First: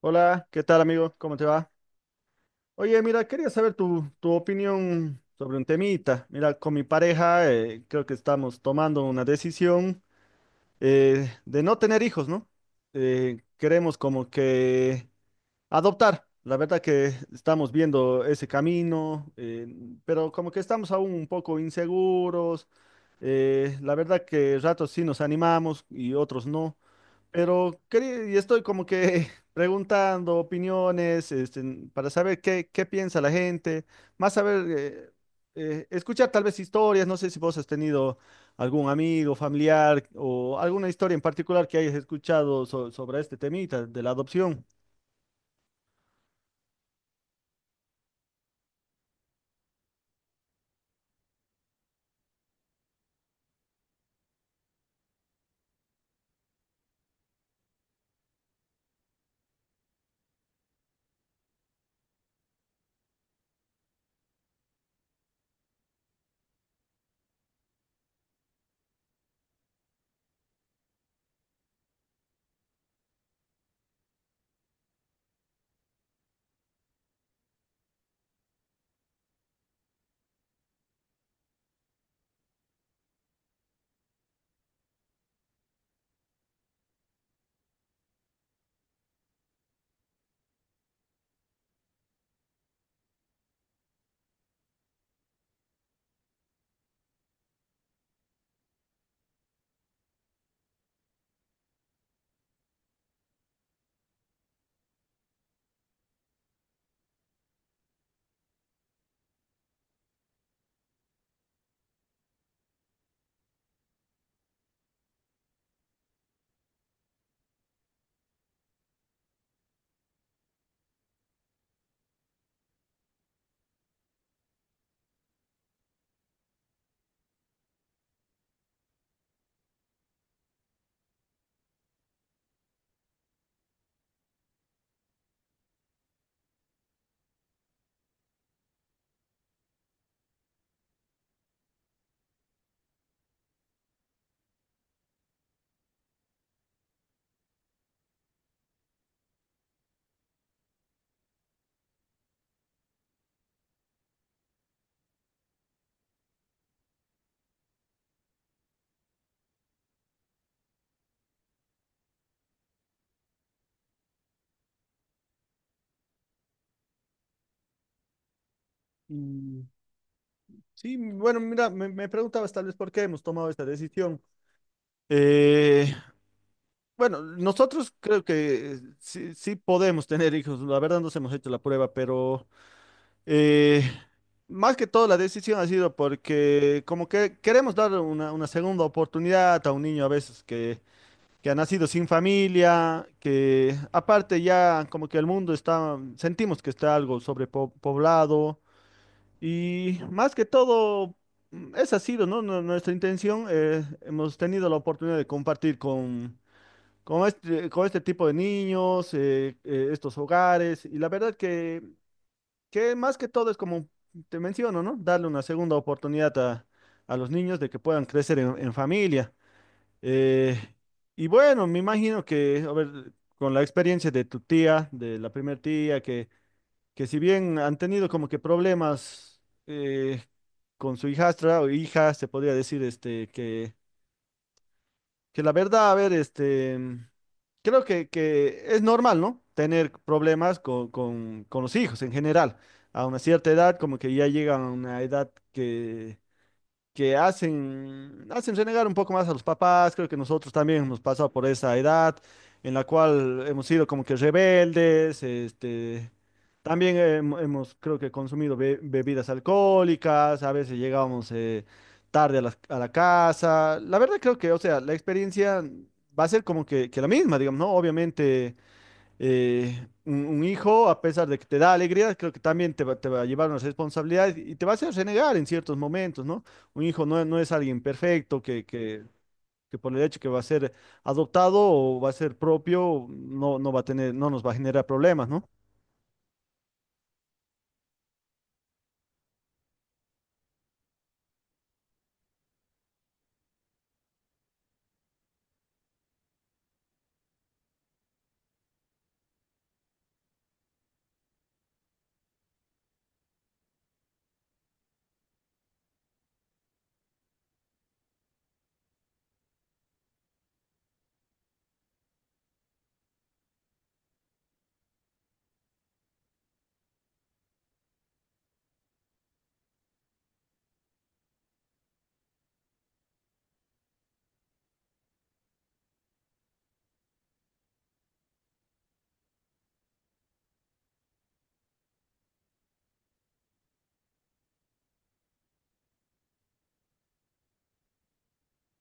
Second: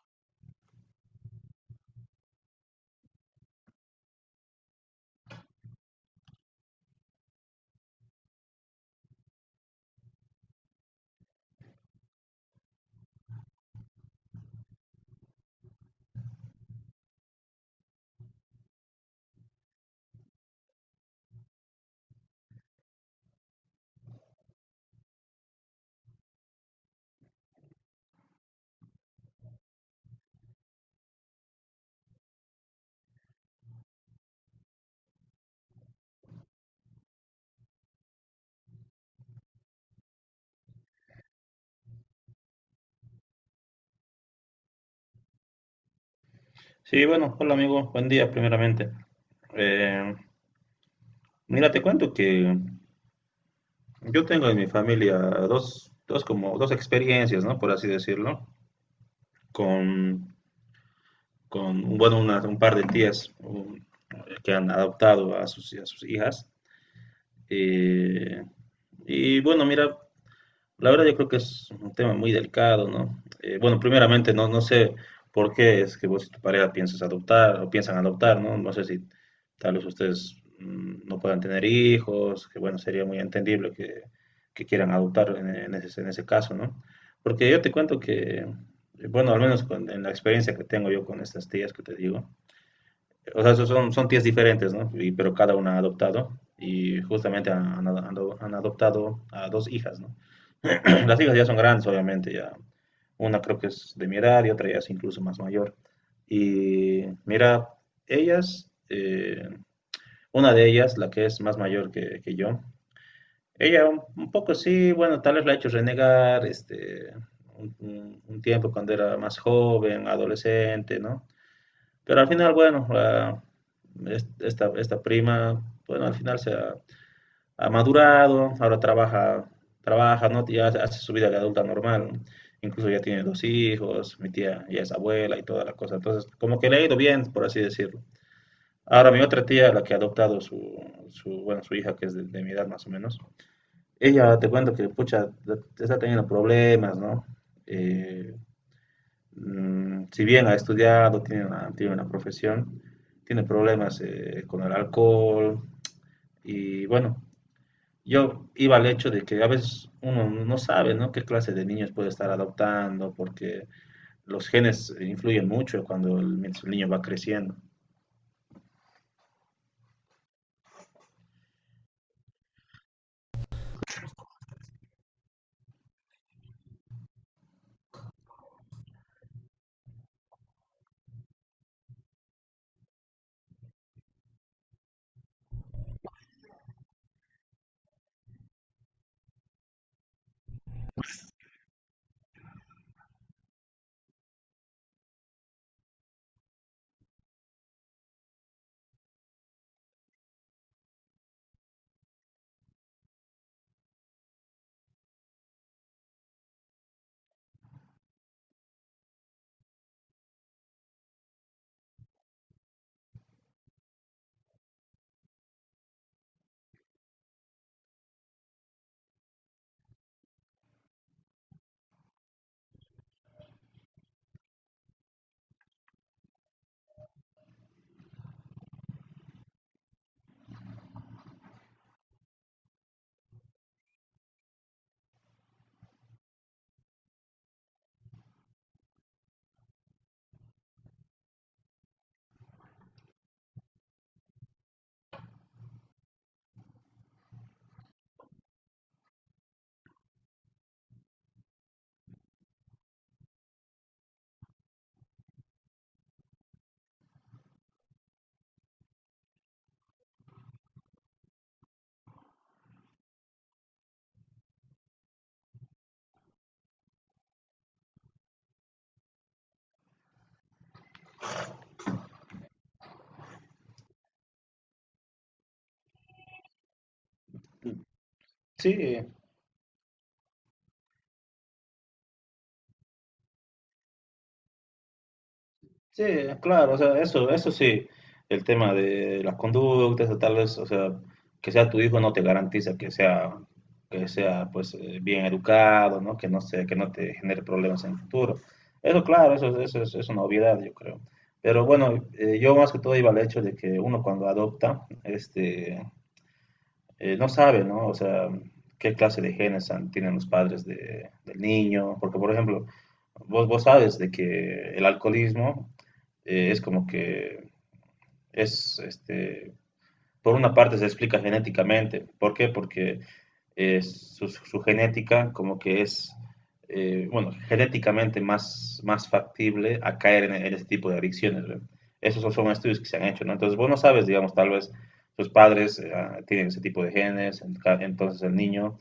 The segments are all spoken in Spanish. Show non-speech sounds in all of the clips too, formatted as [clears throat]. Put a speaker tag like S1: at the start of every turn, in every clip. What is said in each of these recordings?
S1: Hola, ¿qué tal amigo? ¿Cómo te va? Oye, mira, quería saber tu opinión sobre un temita. Mira, con mi pareja creo que estamos tomando una decisión de no tener hijos, ¿no? Queremos como que adoptar. La verdad que estamos viendo ese camino, pero como que estamos aún un poco inseguros. La verdad que ratos sí nos animamos y otros no. Pero y estoy como que [laughs] preguntando opiniones, este, para saber qué piensa la gente, más saber, escuchar tal vez historias, no sé si vos has tenido algún amigo, familiar o alguna historia en particular que hayas escuchado sobre este temita de la adopción.
S2: Sí, bueno, hola amigo, buen día primeramente. Eh, Mira, te cuento que yo tengo en mi familia dos experiencias, ¿no? Por así decirlo, con, con bueno, un par de tías que han adoptado a a sus hijas. Eh, y bueno, mira, la verdad yo creo que es un tema muy delicado, ¿no? Bueno, primeramente no sé por qué es que vos y tu pareja piensas adoptar o piensan adoptar, ¿no? No sé si tal vez ustedes no puedan tener hijos, que bueno, sería muy entendible que quieran adoptar en ese caso, ¿no? Porque yo te cuento que, bueno, al menos en la experiencia que tengo yo con estas tías que te digo, o sea, son tías diferentes, ¿no? Pero cada una ha adoptado y justamente han adoptado a dos hijas, ¿no? [clears throat] Las hijas ya son grandes, obviamente, ya. Una creo que es de mi edad y otra ya es incluso más mayor. Y mira, ellas, una de ellas, la que es más mayor que yo, ella un poco sí, bueno, tal vez la ha hecho renegar, este, un tiempo cuando era más joven, adolescente, ¿no? Pero al final, bueno, esta prima, bueno, al final ha madurado, ahora trabaja, ¿no? Ya hace su vida de adulta normal, incluso ya tiene dos hijos, mi tía ya es abuela y toda la cosa, entonces como que le ha ido bien, por así decirlo. Ahora mi otra tía, la que ha adoptado su, su bueno, su hija, que es de mi edad más o menos, ella te cuento que, pucha, está teniendo problemas, ¿no? Eh, si bien ha estudiado, tiene una profesión, tiene problemas con el alcohol y bueno, yo iba al hecho de que a veces uno no sabe, ¿no? Qué clase de niños puede estar adoptando, porque los genes influyen mucho cuando mientras el niño va creciendo.
S1: Mm, sí, bueno, mira, me preguntabas tal vez por qué hemos tomado esta decisión. Eh, bueno, nosotros creo que sí podemos tener hijos, la verdad nos hemos hecho la prueba, pero… Eh, Más que todo la decisión ha sido porque como que queremos dar una segunda oportunidad a un niño a veces que ha nacido sin familia, que aparte ya como que el mundo está, sentimos que está algo sobrepoblado y más que todo esa ha sido, ¿no? Nuestra intención. Hemos tenido la oportunidad de compartir con… con este tipo de niños, estos hogares, y la verdad que más que todo es como te menciono, ¿no? Darle una segunda oportunidad a los niños de que puedan crecer en familia. Eh, y bueno, me imagino que, a ver, con la experiencia de tu tía, de la primer tía, que si bien han tenido como que problemas eh, con su hijastra o hija, se podría decir este, que la verdad, a ver, este, creo que es normal, ¿no? Tener problemas con los hijos en general. A una cierta edad, como que ya llegan a una edad que hacen, hacen renegar un poco más a los papás. Creo que nosotros también hemos pasado por esa edad en la cual hemos sido como que rebeldes, este, también hemos, creo que consumido bebidas alcohólicas, a veces llegábamos tarde a a la casa. La verdad creo que, o sea, la experiencia va a ser como que la misma, digamos, ¿no? Obviamente un hijo, a pesar de que te da alegría, creo que también te va a llevar una responsabilidad y te va a hacer renegar en ciertos momentos, ¿no? Un hijo no es alguien perfecto
S2: Sí,
S1: que por el hecho que va a ser adoptado o va a ser propio, no va a tener, no nos va a generar problemas, ¿no?
S2: sí, claro, o sea, eso sí, el tema de las conductas, o tal vez, o sea, que sea tu hijo no te garantiza que sea, pues, bien educado, ¿no? Que no se, que no te genere problemas en el futuro. Eso, claro, es una obviedad, yo creo. Pero bueno, yo más que todo iba al hecho de que uno cuando adopta, este, no sabe, ¿no? O sea, qué clase de genes tienen los padres del niño, porque, por ejemplo, vos sabes de que el alcoholismo es como que este, por una parte se explica genéticamente. ¿Por qué? Porque genética como que bueno, genéticamente más factible a caer en este tipo de adicciones. ¿Ve? Esos son estudios que se han hecho, ¿no? Entonces, vos no sabes, digamos, tal vez tus padres tienen ese tipo de genes, entonces el niño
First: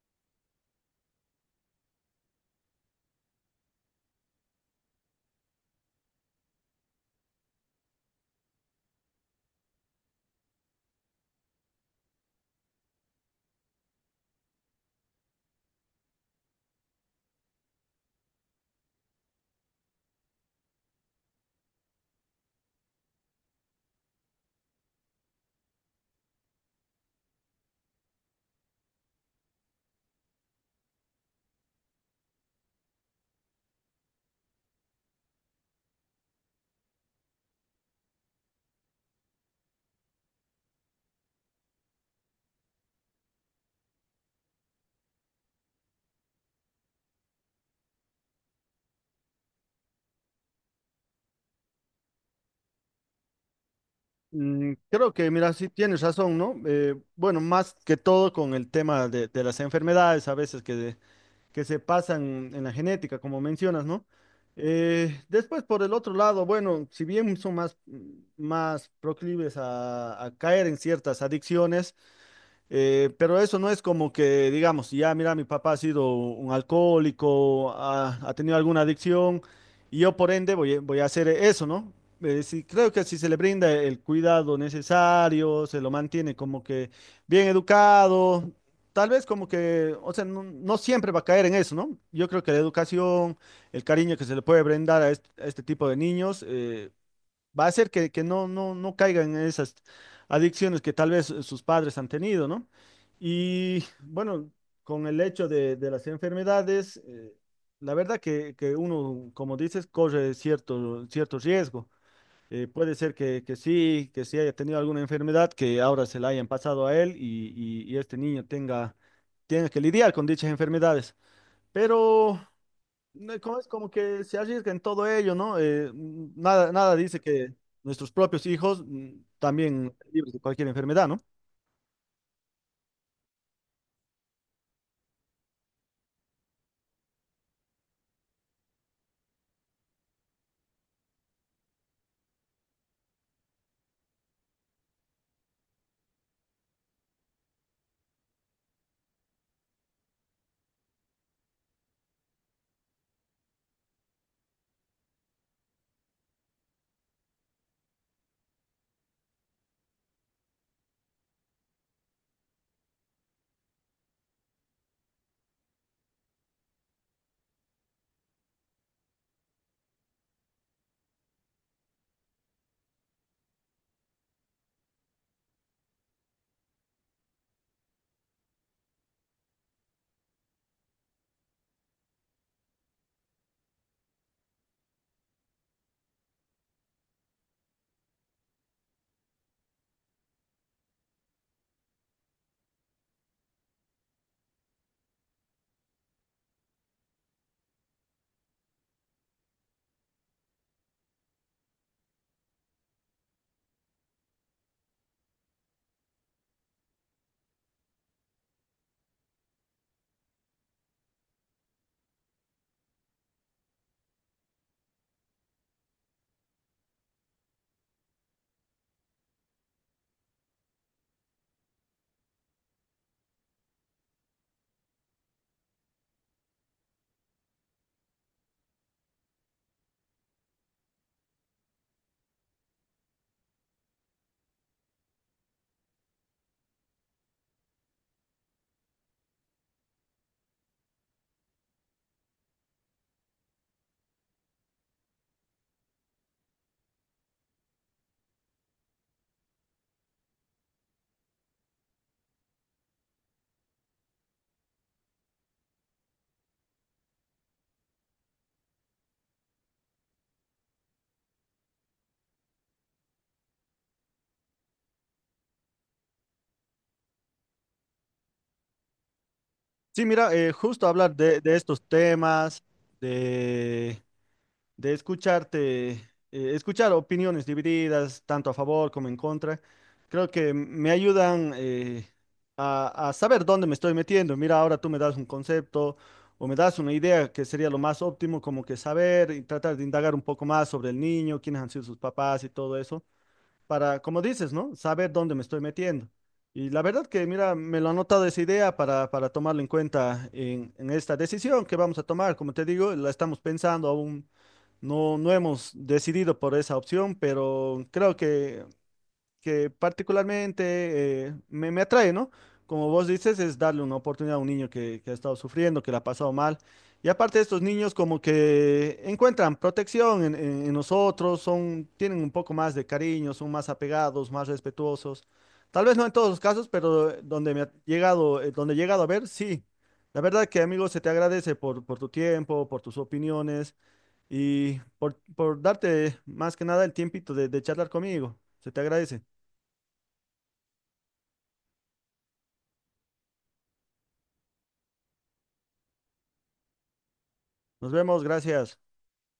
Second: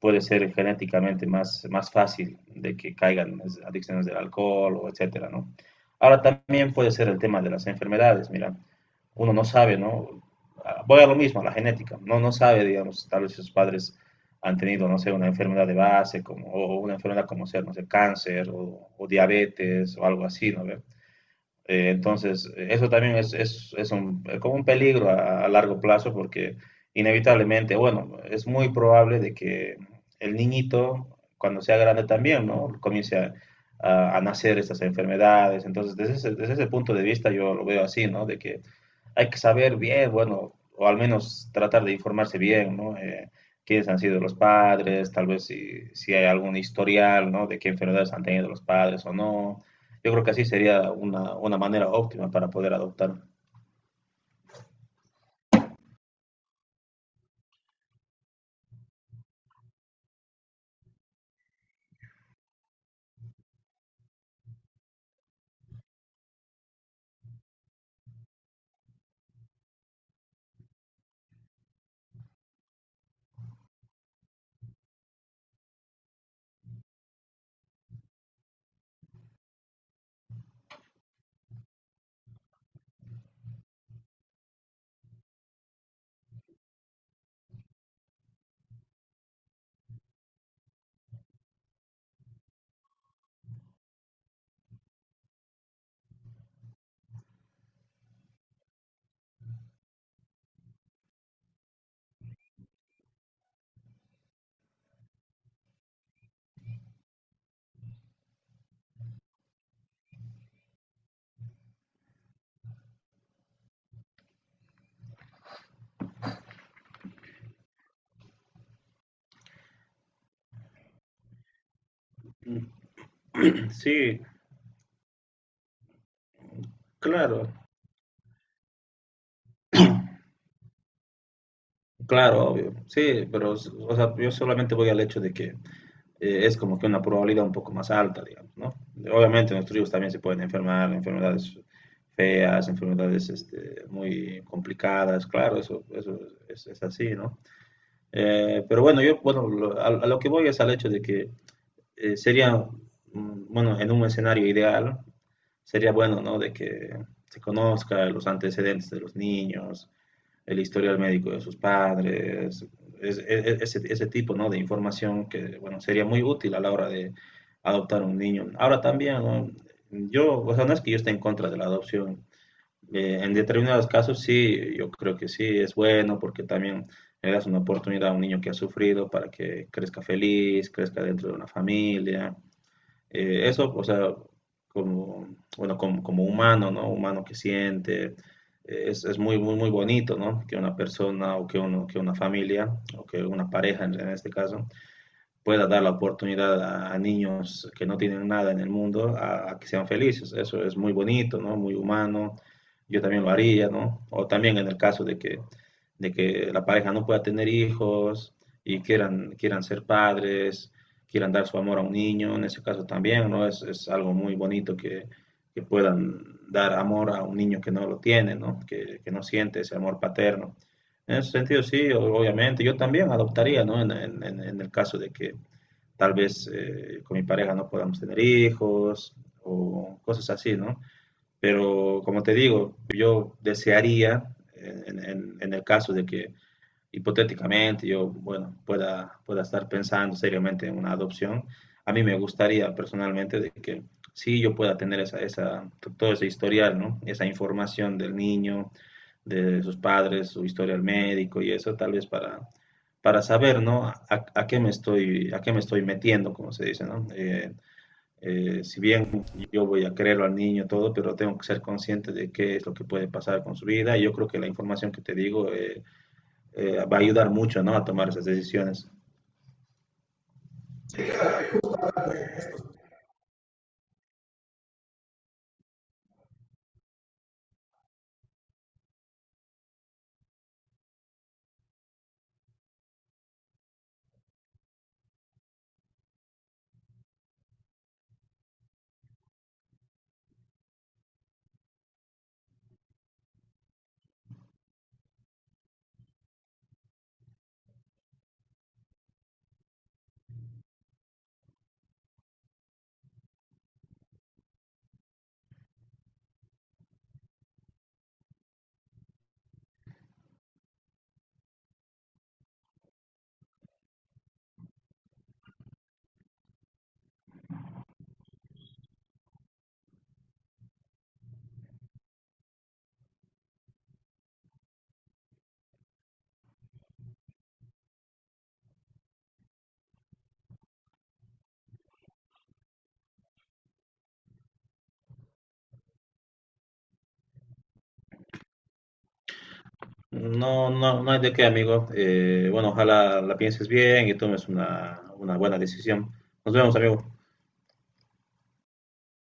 S2: puede ser genéticamente más fácil de que caigan adicciones del alcohol o etcétera, ¿no? Ahora también puede ser el tema de las enfermedades, mira, uno no sabe, ¿no? Voy a lo mismo, a la genética, no sabe, digamos, tal vez sus padres han tenido, no sé, una enfermedad de base como, o una enfermedad como ser, no sé, cáncer o diabetes o algo así, ¿no? ¿Ve? Entonces, eso también es un, como un peligro a largo plazo porque inevitablemente, bueno, es muy probable de que el niñito, cuando sea grande también, ¿no? Comience a nacer estas enfermedades. Entonces, desde ese punto de vista yo lo veo así, ¿no? De que hay que saber bien, bueno, o al menos tratar de informarse bien, ¿no? Quiénes han sido los padres, tal vez si hay algún historial, ¿no? De qué enfermedades han tenido los padres o no. Yo creo que así sería una manera óptima para poder adoptar.
S1: Mm, creo que, mira, sí tienes razón, ¿no? Bueno, más que todo con el tema de las enfermedades, a veces que se pasan en la genética, como mencionas, ¿no? Después, por el otro lado, bueno, si bien son más, más proclives a caer en ciertas adicciones, pero eso no es como que, digamos, si ya mira, mi papá ha sido un alcohólico, ha tenido alguna adicción, y yo por ende voy, voy a hacer eso, ¿no? Sí, creo que si se le brinda el cuidado necesario, se lo mantiene como que bien educado, tal vez como que, o sea, no siempre va a caer en eso, ¿no? Yo creo que la educación, el cariño que se le puede brindar a a este tipo de niños, va a hacer que no caigan en esas adicciones que tal vez sus padres han tenido, ¿no? Y bueno, con el hecho de las enfermedades, la verdad que uno, como dices, corre cierto, cierto riesgo. Puede ser que sí haya tenido alguna enfermedad que ahora se la hayan pasado a él y este niño tenga, tenga que lidiar con dichas enfermedades. Pero
S2: Mm,
S1: no, como es como
S2: sí,
S1: que se arriesga en todo ello, ¿no? Nada, nada dice
S2: claro,
S1: que nuestros propios hijos también libres de cualquier enfermedad, ¿no?
S2: claro, obvio. Sí, pero o sea, yo solamente voy al hecho de que es como que una probabilidad un poco más alta, digamos, ¿no? Obviamente los trigos también se pueden enfermar, enfermedades feas, enfermedades este, muy complicadas, claro, eso es así, ¿no? Pero bueno, yo, bueno, a lo que voy es al hecho de que sería, bueno, en un escenario ideal, sería bueno, ¿no? De que se conozca los antecedentes de los niños, el historial médico de sus padres, es, es, ese tipo ¿no? de información que bueno, sería muy útil a la hora de adoptar un niño. Ahora también, ¿no? Yo, o sea, no es que yo esté en contra de la adopción. En determinados casos sí, yo creo que sí, es bueno porque también le das una oportunidad a un niño que ha sufrido para que crezca feliz, crezca dentro de una familia. Eso, o sea, como, bueno, como, como humano, ¿no? Humano que siente, es muy, muy, muy bonito, ¿no? Que una persona o que, uno, que una familia o que una pareja en este caso pueda dar la oportunidad a, niños que no tienen nada en el mundo a, que sean felices. Eso es muy bonito, ¿no? Muy humano. Yo también lo haría, ¿no? O también en el caso de que la pareja no pueda tener hijos y quieran, quieran ser padres, quieran dar su amor a un niño, en ese caso también, ¿no? Es algo muy bonito que, puedan dar amor a un niño que no lo tiene, ¿no? Que no siente ese amor paterno. En ese sentido, sí, obviamente, yo también adoptaría, ¿no? En en el caso de que, tal vez con mi pareja no podamos tener hijos o cosas así, ¿no? Pero como te digo, yo desearía, en el caso de que hipotéticamente yo, bueno, pueda estar pensando seriamente en una adopción, a mí me gustaría personalmente de que sí yo pueda tener todo ese historial, ¿no? Esa información del niño, de sus padres, su historia al médico y eso, tal vez para saber, ¿no? A qué me estoy, a qué me estoy metiendo, como se dice, ¿no? Si bien yo voy a creerlo al niño todo, pero tengo que ser consciente de qué es lo que puede pasar con su vida. Y yo creo que la información que te digo va a ayudar mucho, ¿no? A tomar esas decisiones.
S1: Sí, mira, justo hablar de estos temas, de escucharte, escuchar opiniones divididas, tanto a favor como en contra, creo que me ayudan a saber dónde me estoy metiendo. Mira, ahora tú me das un concepto o me das una idea que sería lo más óptimo, como que saber y tratar de indagar un poco más sobre el niño, quiénes han sido sus papás y todo eso para, como dices, ¿no? Saber dónde me estoy metiendo. Y la verdad que, mira, me lo ha anotado esa idea para tomarlo en cuenta en esta decisión que vamos a tomar. Como te digo, la estamos pensando aún, no hemos decidido por esa opción, pero creo que particularmente me atrae, ¿no? Como vos dices, es darle una oportunidad a un niño que ha estado sufriendo, que la ha pasado mal. Y aparte estos niños como que encuentran protección en nosotros, son, tienen un poco más de cariño, son más apegados, más respetuosos. Tal vez no en todos los casos, pero donde me ha llegado, donde he llegado a ver, sí. La verdad que, amigo, se te agradece por tu tiempo, por tus opiniones y por darte más que nada el tiempito de charlar conmigo. Se te agradece.
S2: No, no, no hay de qué, amigo. Bueno, ojalá la pienses bien y tomes una buena decisión. Nos vemos, amigo.
S1: Nos vemos, gracias.